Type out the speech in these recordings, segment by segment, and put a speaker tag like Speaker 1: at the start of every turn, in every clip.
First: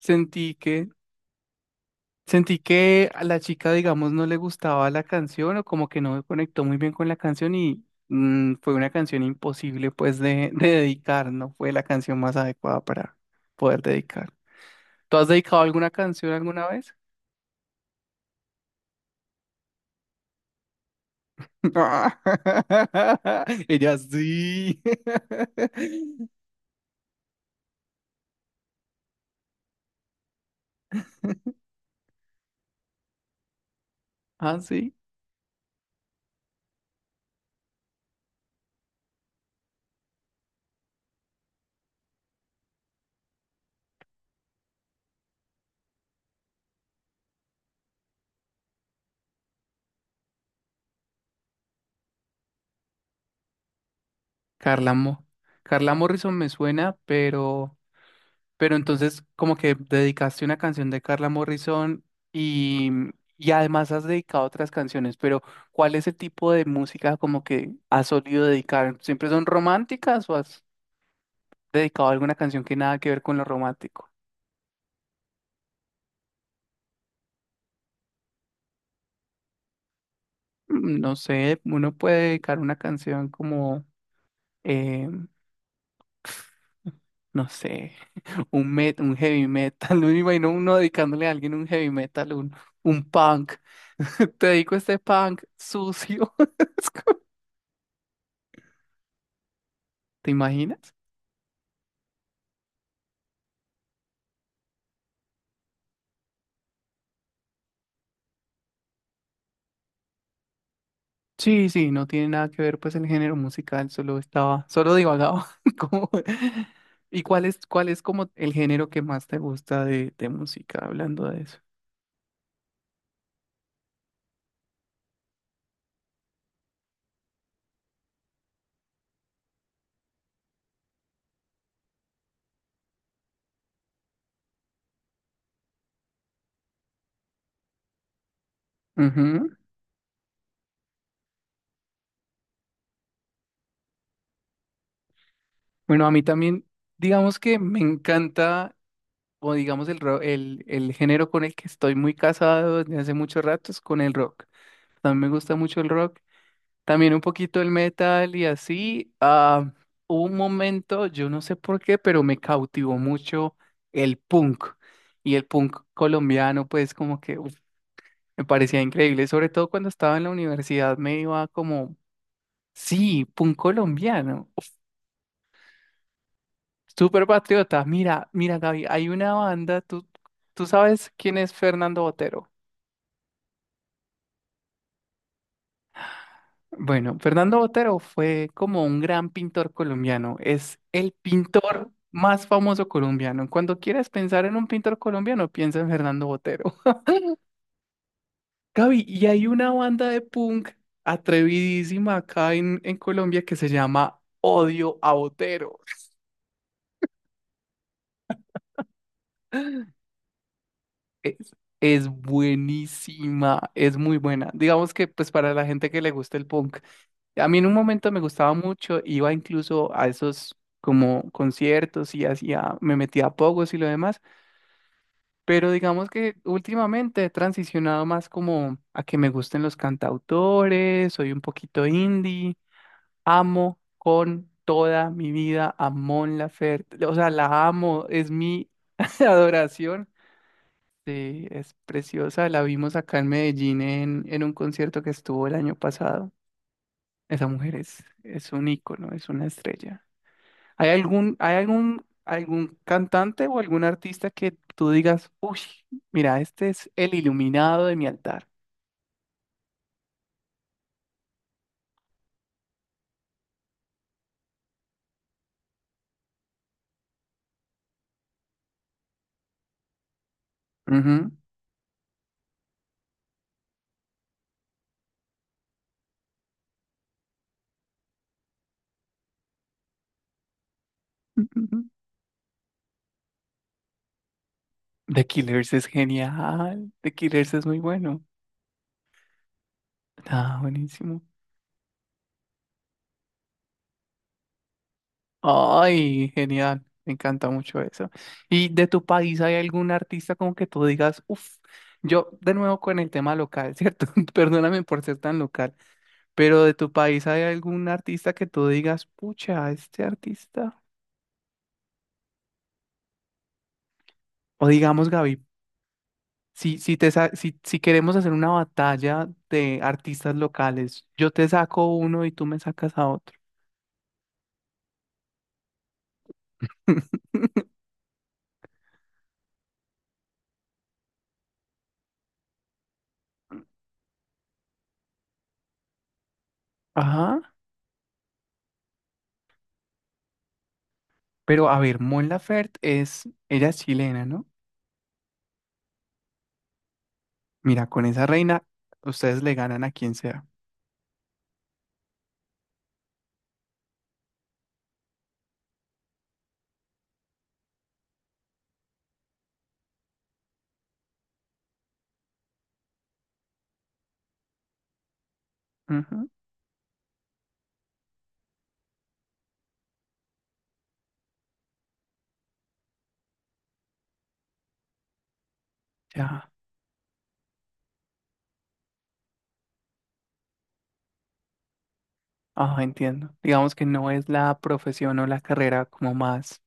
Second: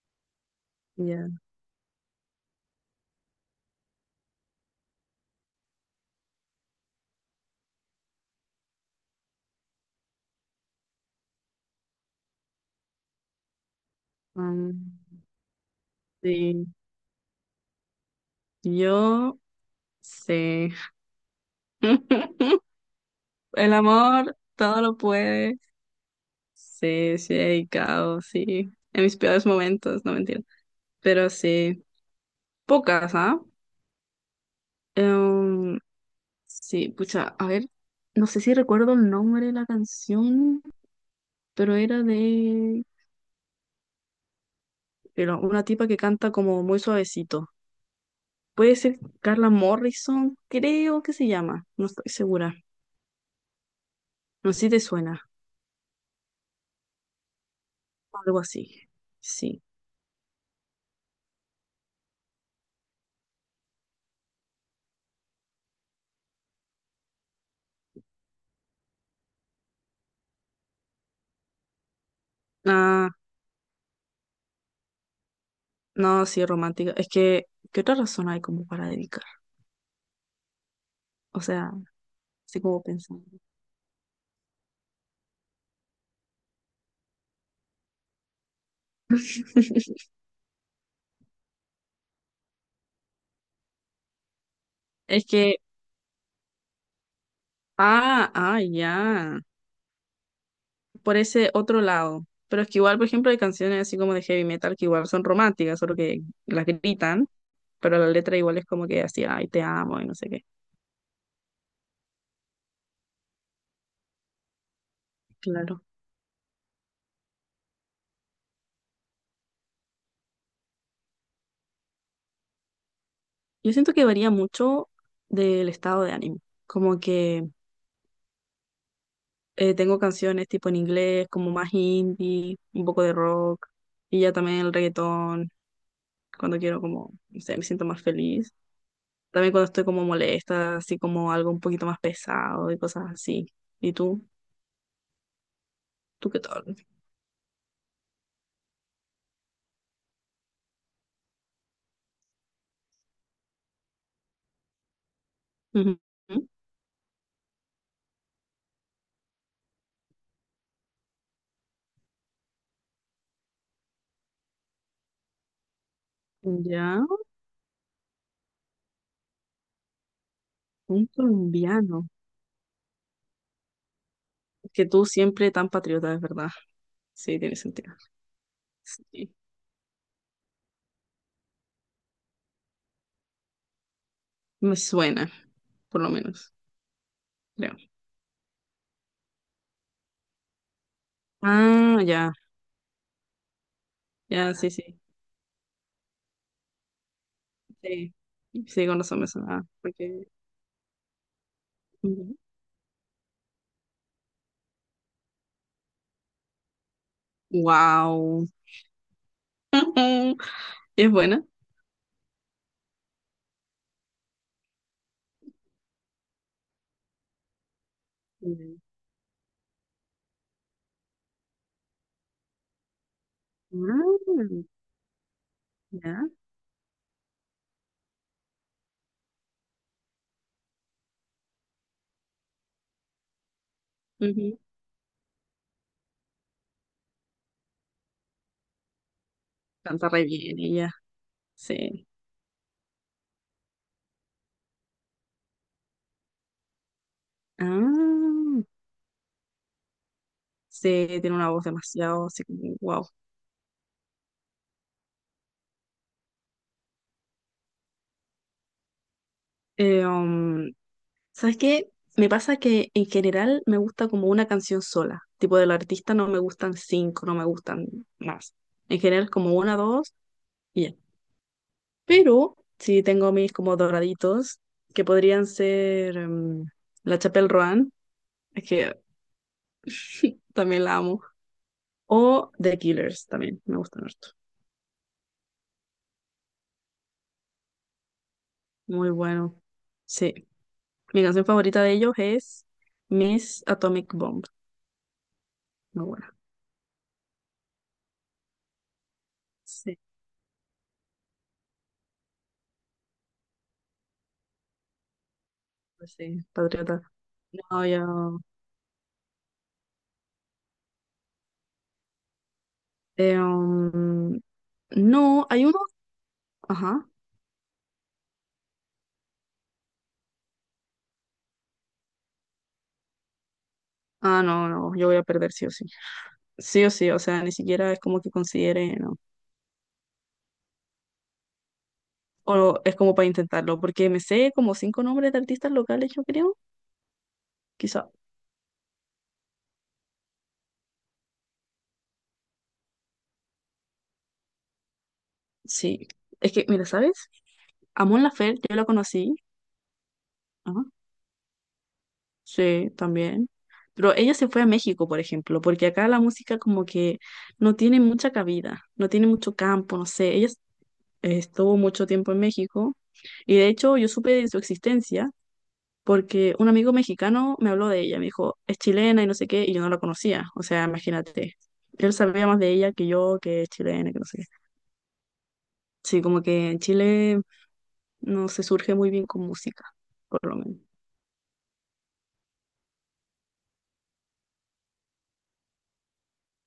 Speaker 1: Sentí que,
Speaker 2: Ya,
Speaker 1: sentí que a la chica, digamos, no le gustaba la canción o como que no conectó muy bien con la canción y fue una canción imposible pues de dedicar, no fue la canción más adecuada para poder dedicar.
Speaker 2: mm,
Speaker 1: ¿Tú has dedicado alguna canción
Speaker 2: sí,
Speaker 1: alguna vez?
Speaker 2: yo sé. El
Speaker 1: Ella
Speaker 2: amor
Speaker 1: sí.
Speaker 2: todo lo puede. Sí, sí, he dedicado, sí. En mis peores momentos, no mentira. Pero sí, pocas, ¿ah?
Speaker 1: Ah, sí.
Speaker 2: Em, sí, pucha, a ver, no sé si recuerdo el nombre de la canción, pero era de era una tipa que canta como muy suavecito. Puede ser Carla Morrison, creo que se llama, no estoy segura. No sé si te
Speaker 1: Carla Mo.
Speaker 2: suena,
Speaker 1: Carla Morrison me suena, pero
Speaker 2: algo
Speaker 1: Pero
Speaker 2: así.
Speaker 1: entonces, como
Speaker 2: Sí.
Speaker 1: que dedicaste una canción de Carla Morrison y, y además has dedicado otras canciones, pero ¿cuál es el tipo de música como que has solido dedicar? ¿Siempre son románticas o has dedicado alguna canción que nada que
Speaker 2: Ah,
Speaker 1: ver con lo romántico?
Speaker 2: no, sí, romántica. Es que, ¿qué otra razón hay como para dedicar?
Speaker 1: Mm, no
Speaker 2: O
Speaker 1: sé,
Speaker 2: sea,
Speaker 1: uno puede dedicar
Speaker 2: así
Speaker 1: una
Speaker 2: como pensando.
Speaker 1: canción como, eh, no sé, un heavy metal. No me imagino uno dedicándole a alguien un heavy metal, un punk. Te dedico este
Speaker 2: Es
Speaker 1: punk
Speaker 2: que,
Speaker 1: sucio.
Speaker 2: ah, ya,
Speaker 1: ¿Te imaginas?
Speaker 2: por ese otro lado. Pero es que igual, por ejemplo, hay canciones así como de heavy metal que igual son románticas, solo que las gritan, pero la letra igual es como que así, ay, te amo y no sé qué.
Speaker 1: Sí, sí, no tiene nada que ver pues el género musical, solo divagaba.
Speaker 2: Claro.
Speaker 1: Como- ¿Y cuál es como el género que más te gusta de música, hablando de eso?
Speaker 2: Yo siento que varía mucho del estado de ánimo. Como que tengo canciones tipo en inglés, como más indie, un poco de rock, y ya también el reggaetón. Cuando quiero como, no sé, me siento más feliz.
Speaker 1: Ujú.
Speaker 2: También cuando estoy como molesta, así como algo un poquito más pesado y cosas así. ¿Y tú?
Speaker 1: Bueno, a mí
Speaker 2: ¿Tú qué
Speaker 1: también,
Speaker 2: tal?
Speaker 1: digamos que me encanta, o digamos el
Speaker 2: Ujú.
Speaker 1: también un poquito el metal y así. Hubo un momento, yo no sé por qué, pero me cautivó mucho el punk. Y el punk colombiano, pues
Speaker 2: Ya,
Speaker 1: como que uf, me parecía increíble. Sobre todo cuando estaba en la universidad
Speaker 2: un
Speaker 1: me iba como,
Speaker 2: colombiano.
Speaker 1: sí, punk colombiano. Uf,
Speaker 2: Es que tú siempre tan patriota, es verdad.
Speaker 1: súper
Speaker 2: Sí, tiene
Speaker 1: patriota.
Speaker 2: sentido.
Speaker 1: Mira, mira, Gaby, hay
Speaker 2: Sí.
Speaker 1: una banda, tú sabes quién es Fernando Botero.
Speaker 2: Me suena, por lo menos,
Speaker 1: Bueno, Fernando
Speaker 2: creo.
Speaker 1: Botero fue como un gran pintor colombiano, es el pintor
Speaker 2: Ah, ya,
Speaker 1: más famoso colombiano. Cuando quieras pensar
Speaker 2: ya,
Speaker 1: en un
Speaker 2: sí,
Speaker 1: pintor
Speaker 2: sí.
Speaker 1: colombiano, piensa en Fernando Botero.
Speaker 2: Sí, sí, con
Speaker 1: Gaby,
Speaker 2: razón
Speaker 1: y
Speaker 2: me
Speaker 1: hay
Speaker 2: sonaba.
Speaker 1: una banda de
Speaker 2: Porque…
Speaker 1: punk atrevidísima acá en Colombia que se llama Odio a Botero.
Speaker 2: Wow. Es buena.
Speaker 1: Es, es buenísima, es muy buena. Digamos que pues para la gente que le gusta el punk. A mí en un momento me gustaba
Speaker 2: Mm.
Speaker 1: mucho, iba incluso a esos como conciertos y hacía, me metía a pogos y lo
Speaker 2: Ah,
Speaker 1: demás, pero digamos
Speaker 2: ya.
Speaker 1: que últimamente he transicionado más como a que me gusten los cantautores, soy un poquito indie, amo con
Speaker 2: Ujú.
Speaker 1: toda mi vida a Mon Laferte, o sea, la amo, es mi adoración.
Speaker 2: Canta re bien ella,
Speaker 1: Sí, es
Speaker 2: sí.
Speaker 1: preciosa. La vimos acá en Medellín en un concierto que estuvo el año pasado. Esa mujer es
Speaker 2: Ah,
Speaker 1: un ícono, es una estrella.
Speaker 2: sí, tiene una
Speaker 1: Hay
Speaker 2: voz
Speaker 1: algún,
Speaker 2: demasiado así como,
Speaker 1: algún
Speaker 2: wow.
Speaker 1: cantante o algún artista que tú digas, uy, mira, este es el iluminado de mi altar?
Speaker 2: Eh, um, ¿Sabes qué? Me pasa que en general me gusta como una canción sola. Tipo del artista no me gustan cinco, no me gustan más. En general como una, dos y ya.
Speaker 1: Ujú.
Speaker 2: Pero sí tengo mis como doraditos que podrían ser La Chapelle Roan, es que también la amo.
Speaker 1: Ujú,
Speaker 2: O The Killers también, me gustan harto.
Speaker 1: The Killers es genial. The Killers es muy bueno.
Speaker 2: Muy bueno. Sí.
Speaker 1: Ah, buenísimo.
Speaker 2: Mi canción favorita de ellos es Miss Atomic Bomb. Muy
Speaker 1: Ay,
Speaker 2: buena.
Speaker 1: genial. Me encanta mucho eso. ¿Y de tu país hay algún
Speaker 2: Sí,
Speaker 1: artista como que tú digas, uff, yo de nuevo con el tema local, ¿cierto? Perdóname por ser tan local,
Speaker 2: pues sí.
Speaker 1: pero de tu
Speaker 2: Patriota.
Speaker 1: país hay
Speaker 2: No,
Speaker 1: algún artista
Speaker 2: yo.
Speaker 1: que tú digas, pucha, este artista?
Speaker 2: Eh, um,
Speaker 1: O digamos, Gaby,
Speaker 2: no, hay uno.
Speaker 1: si, si,
Speaker 2: Ajá.
Speaker 1: te sa- si, si queremos hacer una batalla de artistas locales, yo te saco uno y tú me sacas a otro.
Speaker 2: Ah, no, no, yo voy a perder sí o sí. Sí o sí, o sea, ni siquiera es como que considere, no. O es como para intentarlo, porque me sé como cinco nombres de artistas locales, yo creo.
Speaker 1: Ajá,
Speaker 2: Quizá.
Speaker 1: pero a ver, Mon Laferte es, ella es chilena, ¿no?
Speaker 2: Sí. Es que, mira, ¿sabes?
Speaker 1: Mira, con
Speaker 2: Amon
Speaker 1: esa
Speaker 2: Laferte,
Speaker 1: reina
Speaker 2: yo la conocí.
Speaker 1: ustedes le ganan a quien sea.
Speaker 2: Sí, también. Pero ella se fue a México, por ejemplo, porque acá la música como que no tiene mucha cabida, no tiene mucho campo, no sé. Ella estuvo mucho tiempo en México y de hecho yo supe de su existencia
Speaker 1: Ujú,
Speaker 2: porque un amigo mexicano me habló de ella, me dijo, es chilena y no sé qué, y yo no la conocía. O sea, imagínate, él sabía más de ella que yo, que es chilena, que no sé qué. Sí, como
Speaker 1: ya,
Speaker 2: que en Chile no se surge muy bien con música, por lo menos.
Speaker 1: ah, entiendo. Digamos que no es la profesión o la carrera como más.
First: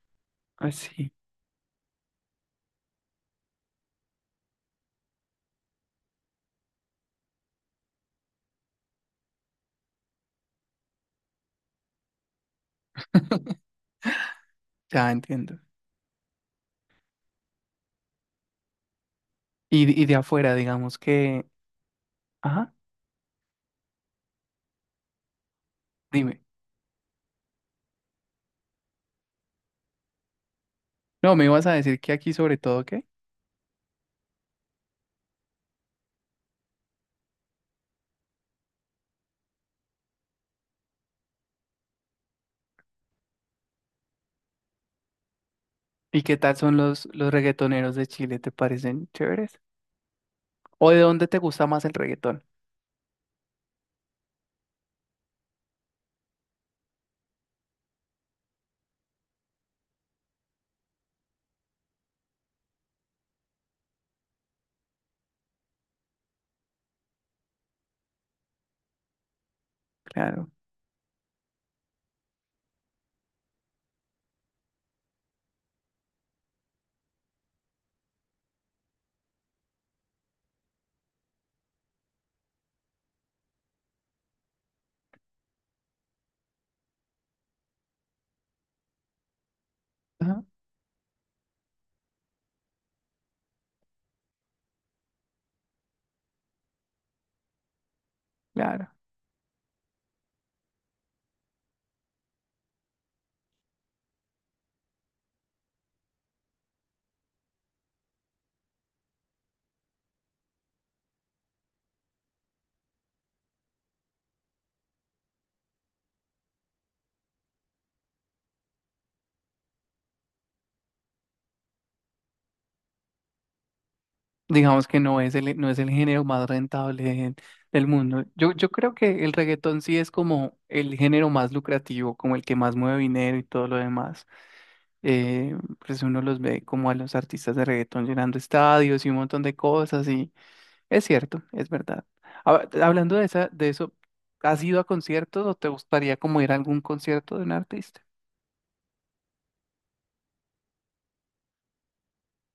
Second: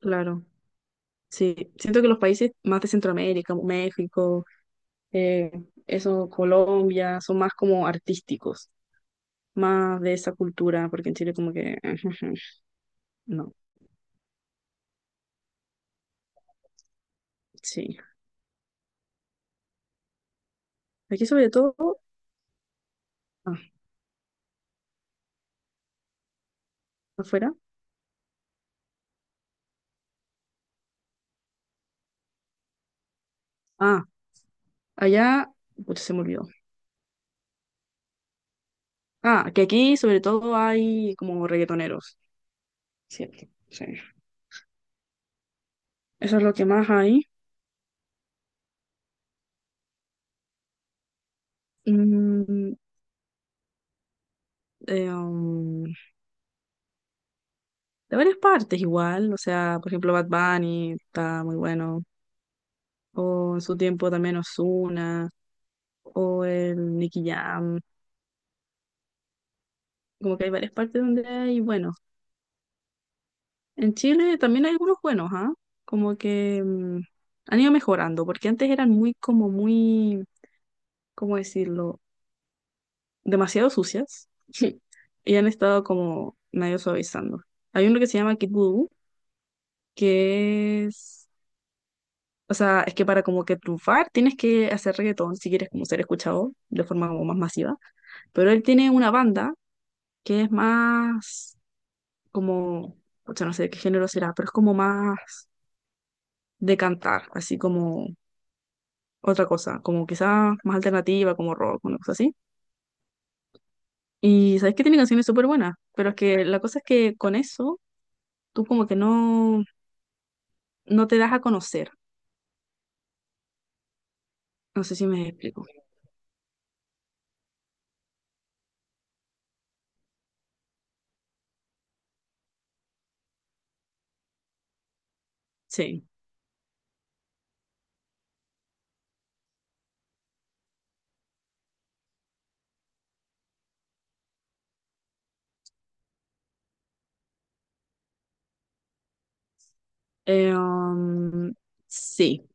Speaker 2: Claro.
Speaker 1: Ah, sí.
Speaker 2: Sí, siento que los países más de Centroamérica, como México, eh, eso Colombia, son más como artísticos, más de esa cultura, porque en Chile como que no,
Speaker 1: Ya entiendo.
Speaker 2: sí.
Speaker 1: Y de afuera, digamos
Speaker 2: Aquí
Speaker 1: que...
Speaker 2: sobre todo,
Speaker 1: Ajá,
Speaker 2: ah,
Speaker 1: dime.
Speaker 2: afuera,
Speaker 1: No, me ibas a decir que aquí sobre todo, ¿qué?
Speaker 2: ah, allá, pucha, se me olvidó. Ah, que aquí sobre todo hay como reggaetoneros, cierto, sí.
Speaker 1: ¿Y qué
Speaker 2: Eso es lo
Speaker 1: tal
Speaker 2: que
Speaker 1: son
Speaker 2: más hay.
Speaker 1: los reggaetoneros de Chile? ¿Te parecen chéveres? ¿O de dónde te gusta más el reggaetón?
Speaker 2: Mm, eh, um, de varias partes igual, o sea, por ejemplo Bad Bunny está muy bueno, o en su tiempo también Ozuna, o el Nicky Jam, como que
Speaker 1: Claro.
Speaker 2: hay varias partes donde hay buenos. En Chile también hay algunos buenos, ¿ah? Como que han ido mejorando, porque antes eran muy, como muy, ¿cómo decirlo? Demasiado sucias. Y han estado como medio suavizando. Hay uno que se llama Kid Voodoo,
Speaker 1: Ajá,
Speaker 2: que es, o sea, es que para como que triunfar tienes que hacer reggaetón si quieres como ser escuchado de forma como más masiva. Pero él tiene
Speaker 1: claro.
Speaker 2: una banda que es más como, o sea, no sé de qué género será, pero es como más de cantar, así como otra cosa, como quizás más alternativa, como rock, una cosa así. Y sabes que tiene canciones súper buenas, pero es que la cosa es que con eso tú como que no, no te das a conocer. No
Speaker 1: Digamos
Speaker 2: sé
Speaker 1: que
Speaker 2: si
Speaker 1: no
Speaker 2: me
Speaker 1: es
Speaker 2: explico.
Speaker 1: no es el género más rentable de- del mundo. Yo creo que el reggaetón sí es como el género más lucrativo, como el que más mueve dinero y todo lo demás. Eh, pues
Speaker 2: Sí.
Speaker 1: uno los ve como a los artistas de reggaetón llenando estadios y un montón de cosas y es cierto, es verdad. Hablando de esa, de eso, ¿has ido a conciertos o te gustaría como ir a algún concierto de un artista?
Speaker 2: Eh, um, sí,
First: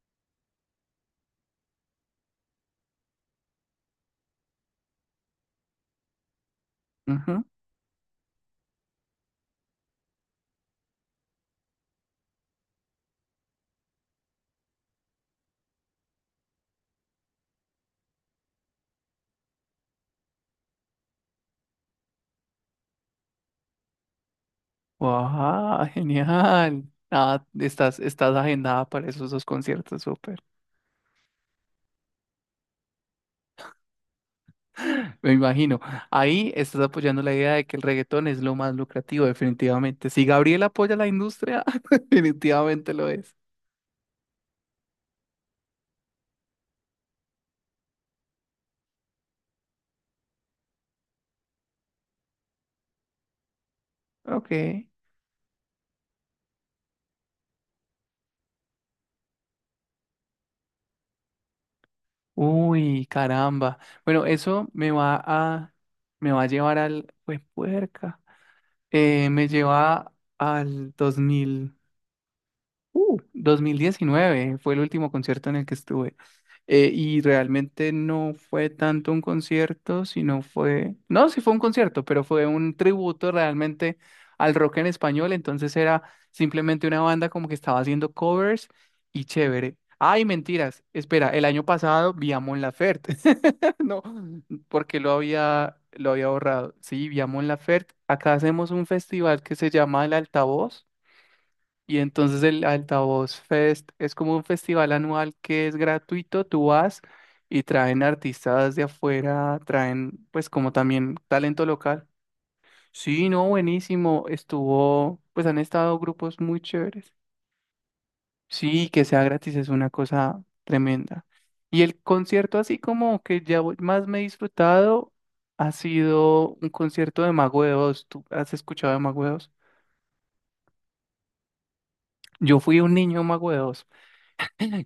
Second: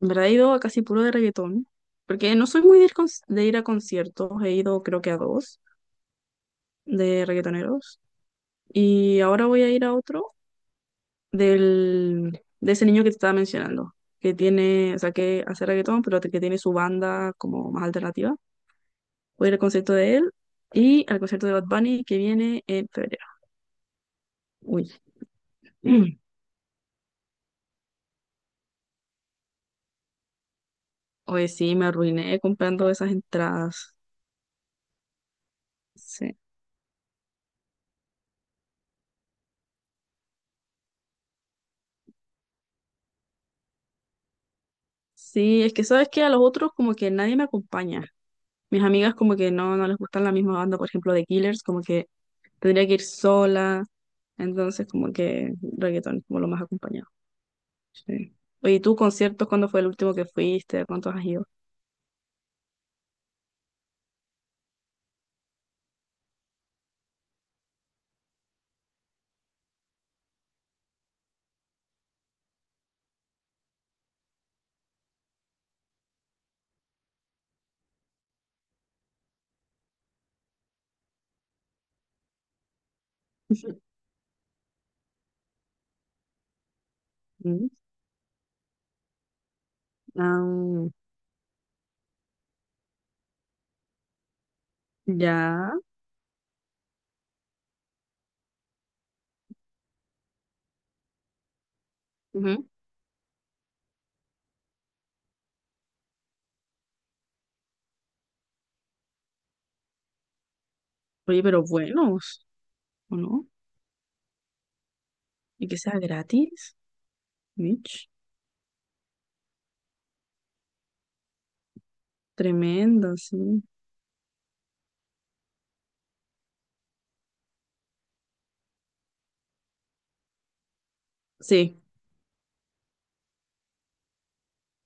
Speaker 2: en verdad he ido a casi puro de reggaetón, porque no soy muy de ir, de ir a conciertos, he ido creo que a dos de
Speaker 1: Ujú.
Speaker 2: reggaetoneros. Y ahora voy a ir a otro de ese niño que te estaba mencionando, que tiene, o sea, que hace reggaetón, pero que tiene su banda como más alternativa. Voy a ir al concierto de él y al concierto de Bad Bunny que viene en febrero. Uy,
Speaker 1: ¡Guau! Genial. Ah, estás agendada para esos dos conciertos, súper.
Speaker 2: hoy sí, me arruiné comprando esas entradas.
Speaker 1: Me imagino.
Speaker 2: Sí.
Speaker 1: Ahí estás apoyando la idea de que el reggaetón es lo más lucrativo, definitivamente. Si Gabriel apoya la industria, definitivamente lo es.
Speaker 2: Sí, es que sabes que a los otros como que nadie me acompaña. Mis amigas como que no, no les gustan la misma banda, por ejemplo, de Killers, como que tendría que ir sola.
Speaker 1: Ok.
Speaker 2: Entonces como que reggaetón es como lo más acompañado. Sí. Oye, ¿y tú conciertos cuándo fue el último que fuiste? ¿Cuántos has ido?
Speaker 1: Uy, caramba. Bueno, eso me va a llevar al, pues, puerca. Me lleva al 2000. 2019 fue el último concierto en el que estuve. Y realmente no fue tanto un concierto, sino fue, no, sí fue un concierto, pero fue un tributo realmente al rock en español, entonces era simplemente una banda como que
Speaker 2: Mm,
Speaker 1: estaba haciendo covers y chévere. Ay, mentiras,
Speaker 2: ah,
Speaker 1: espera, el año pasado vi a Mon Laferte, no, porque
Speaker 2: ya.
Speaker 1: lo había borrado. Sí, vi a Mon Laferte, acá hacemos un festival que se llama El Altavoz y entonces el
Speaker 2: Ujú.
Speaker 1: Altavoz Fest es como un festival anual que es gratuito, tú vas y traen artistas de afuera, traen pues como también
Speaker 2: Oye, pero
Speaker 1: talento local.
Speaker 2: buenos, ¿o
Speaker 1: Sí, no,
Speaker 2: no?
Speaker 1: buenísimo, estuvo, pues han
Speaker 2: Y que sea
Speaker 1: estado grupos muy
Speaker 2: gratis.
Speaker 1: chéveres.
Speaker 2: Mitch.
Speaker 1: Sí, que sea gratis es una cosa tremenda. Y el concierto así
Speaker 2: Tremendo,
Speaker 1: como que
Speaker 2: sí.
Speaker 1: más me he disfrutado ha sido un concierto de Mago de Oz. ¿Tú has escuchado de Mago de Oz?
Speaker 2: Sí,
Speaker 1: Yo fui un niño Mago de Oz.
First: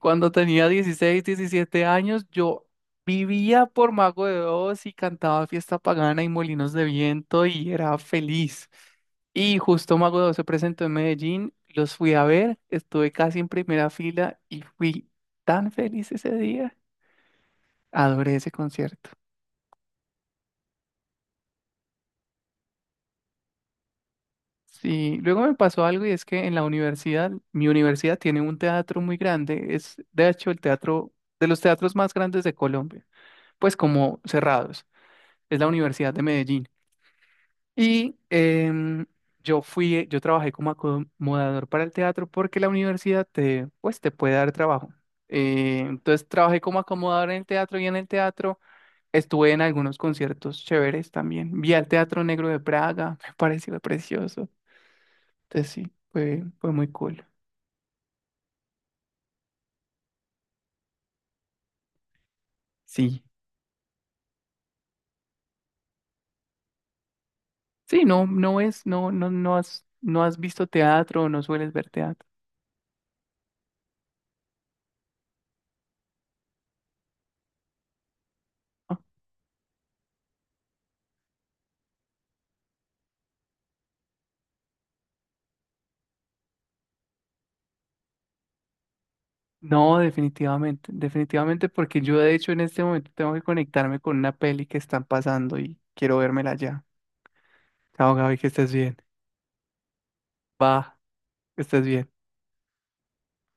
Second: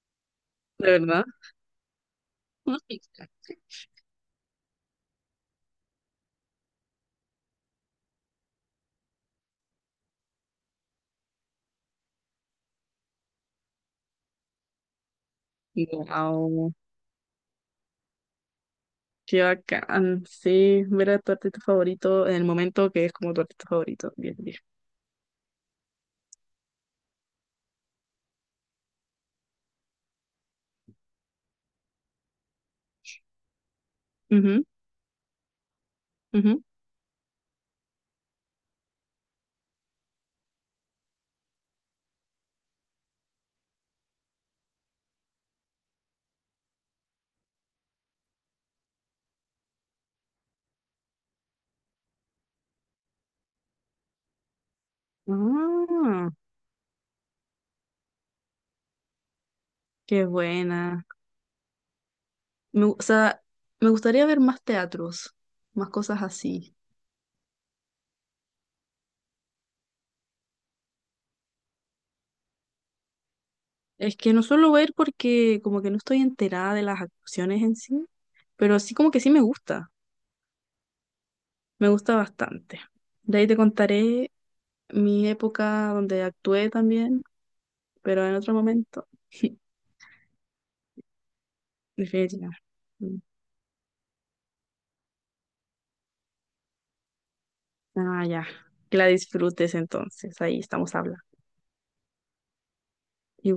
Speaker 1: Cuando tenía
Speaker 2: de
Speaker 1: dieciséis,
Speaker 2: verdad.
Speaker 1: diecisiete años, yo vivía por Mago de Oz y cantaba Fiesta Pagana y Molinos de Viento y era feliz. Y justo Mago de Oz se presentó en Medellín, los fui a ver, estuve casi en primera fila y fui tan feliz ese día.
Speaker 2: Wow.
Speaker 1: Adoré ese concierto.
Speaker 2: Qué bacán. Sí, ver a tu artista favorito en el momento que es como tu artista favorito. Bien, bien.
Speaker 1: Sí, luego me pasó algo y es que en la universidad, mi universidad tiene un teatro muy grande, es de hecho el teatro de los teatros más grandes de Colombia, pues como
Speaker 2: Ujú,
Speaker 1: cerrados. Es la Universidad de
Speaker 2: ujú.
Speaker 1: Medellín. Y yo trabajé como acomodador para el teatro porque la universidad te, pues, te puede dar trabajo. Entonces trabajé como acomodador en el teatro y en el teatro estuve en algunos conciertos chéveres también. Vi al Teatro Negro de Praga, me pareció precioso. Entonces sí,
Speaker 2: Ah,
Speaker 1: fue muy cool.
Speaker 2: qué buena. O
Speaker 1: Sí.
Speaker 2: sea, me gustaría ver más teatros, más cosas así.
Speaker 1: Sí, no has, no has visto teatro, no sueles ver teatro.
Speaker 2: Es que no suelo ver porque como que no estoy enterada de las actuaciones en sí, pero sí como que sí me gusta bastante. De ahí te contaré mi época donde actué también, pero en otro momento.
Speaker 1: No, definitivamente, definitivamente, porque yo de hecho en
Speaker 2: Definitivamente.
Speaker 1: este momento tengo que conectarme con una peli que están pasando y quiero vérmela ya. Chao,
Speaker 2: Ah,
Speaker 1: Gaby, que
Speaker 2: ya.
Speaker 1: estés bien.
Speaker 2: Que la disfrutes entonces, ahí estamos
Speaker 1: Va,
Speaker 2: hablando.
Speaker 1: que estés bien.
Speaker 2: Igual.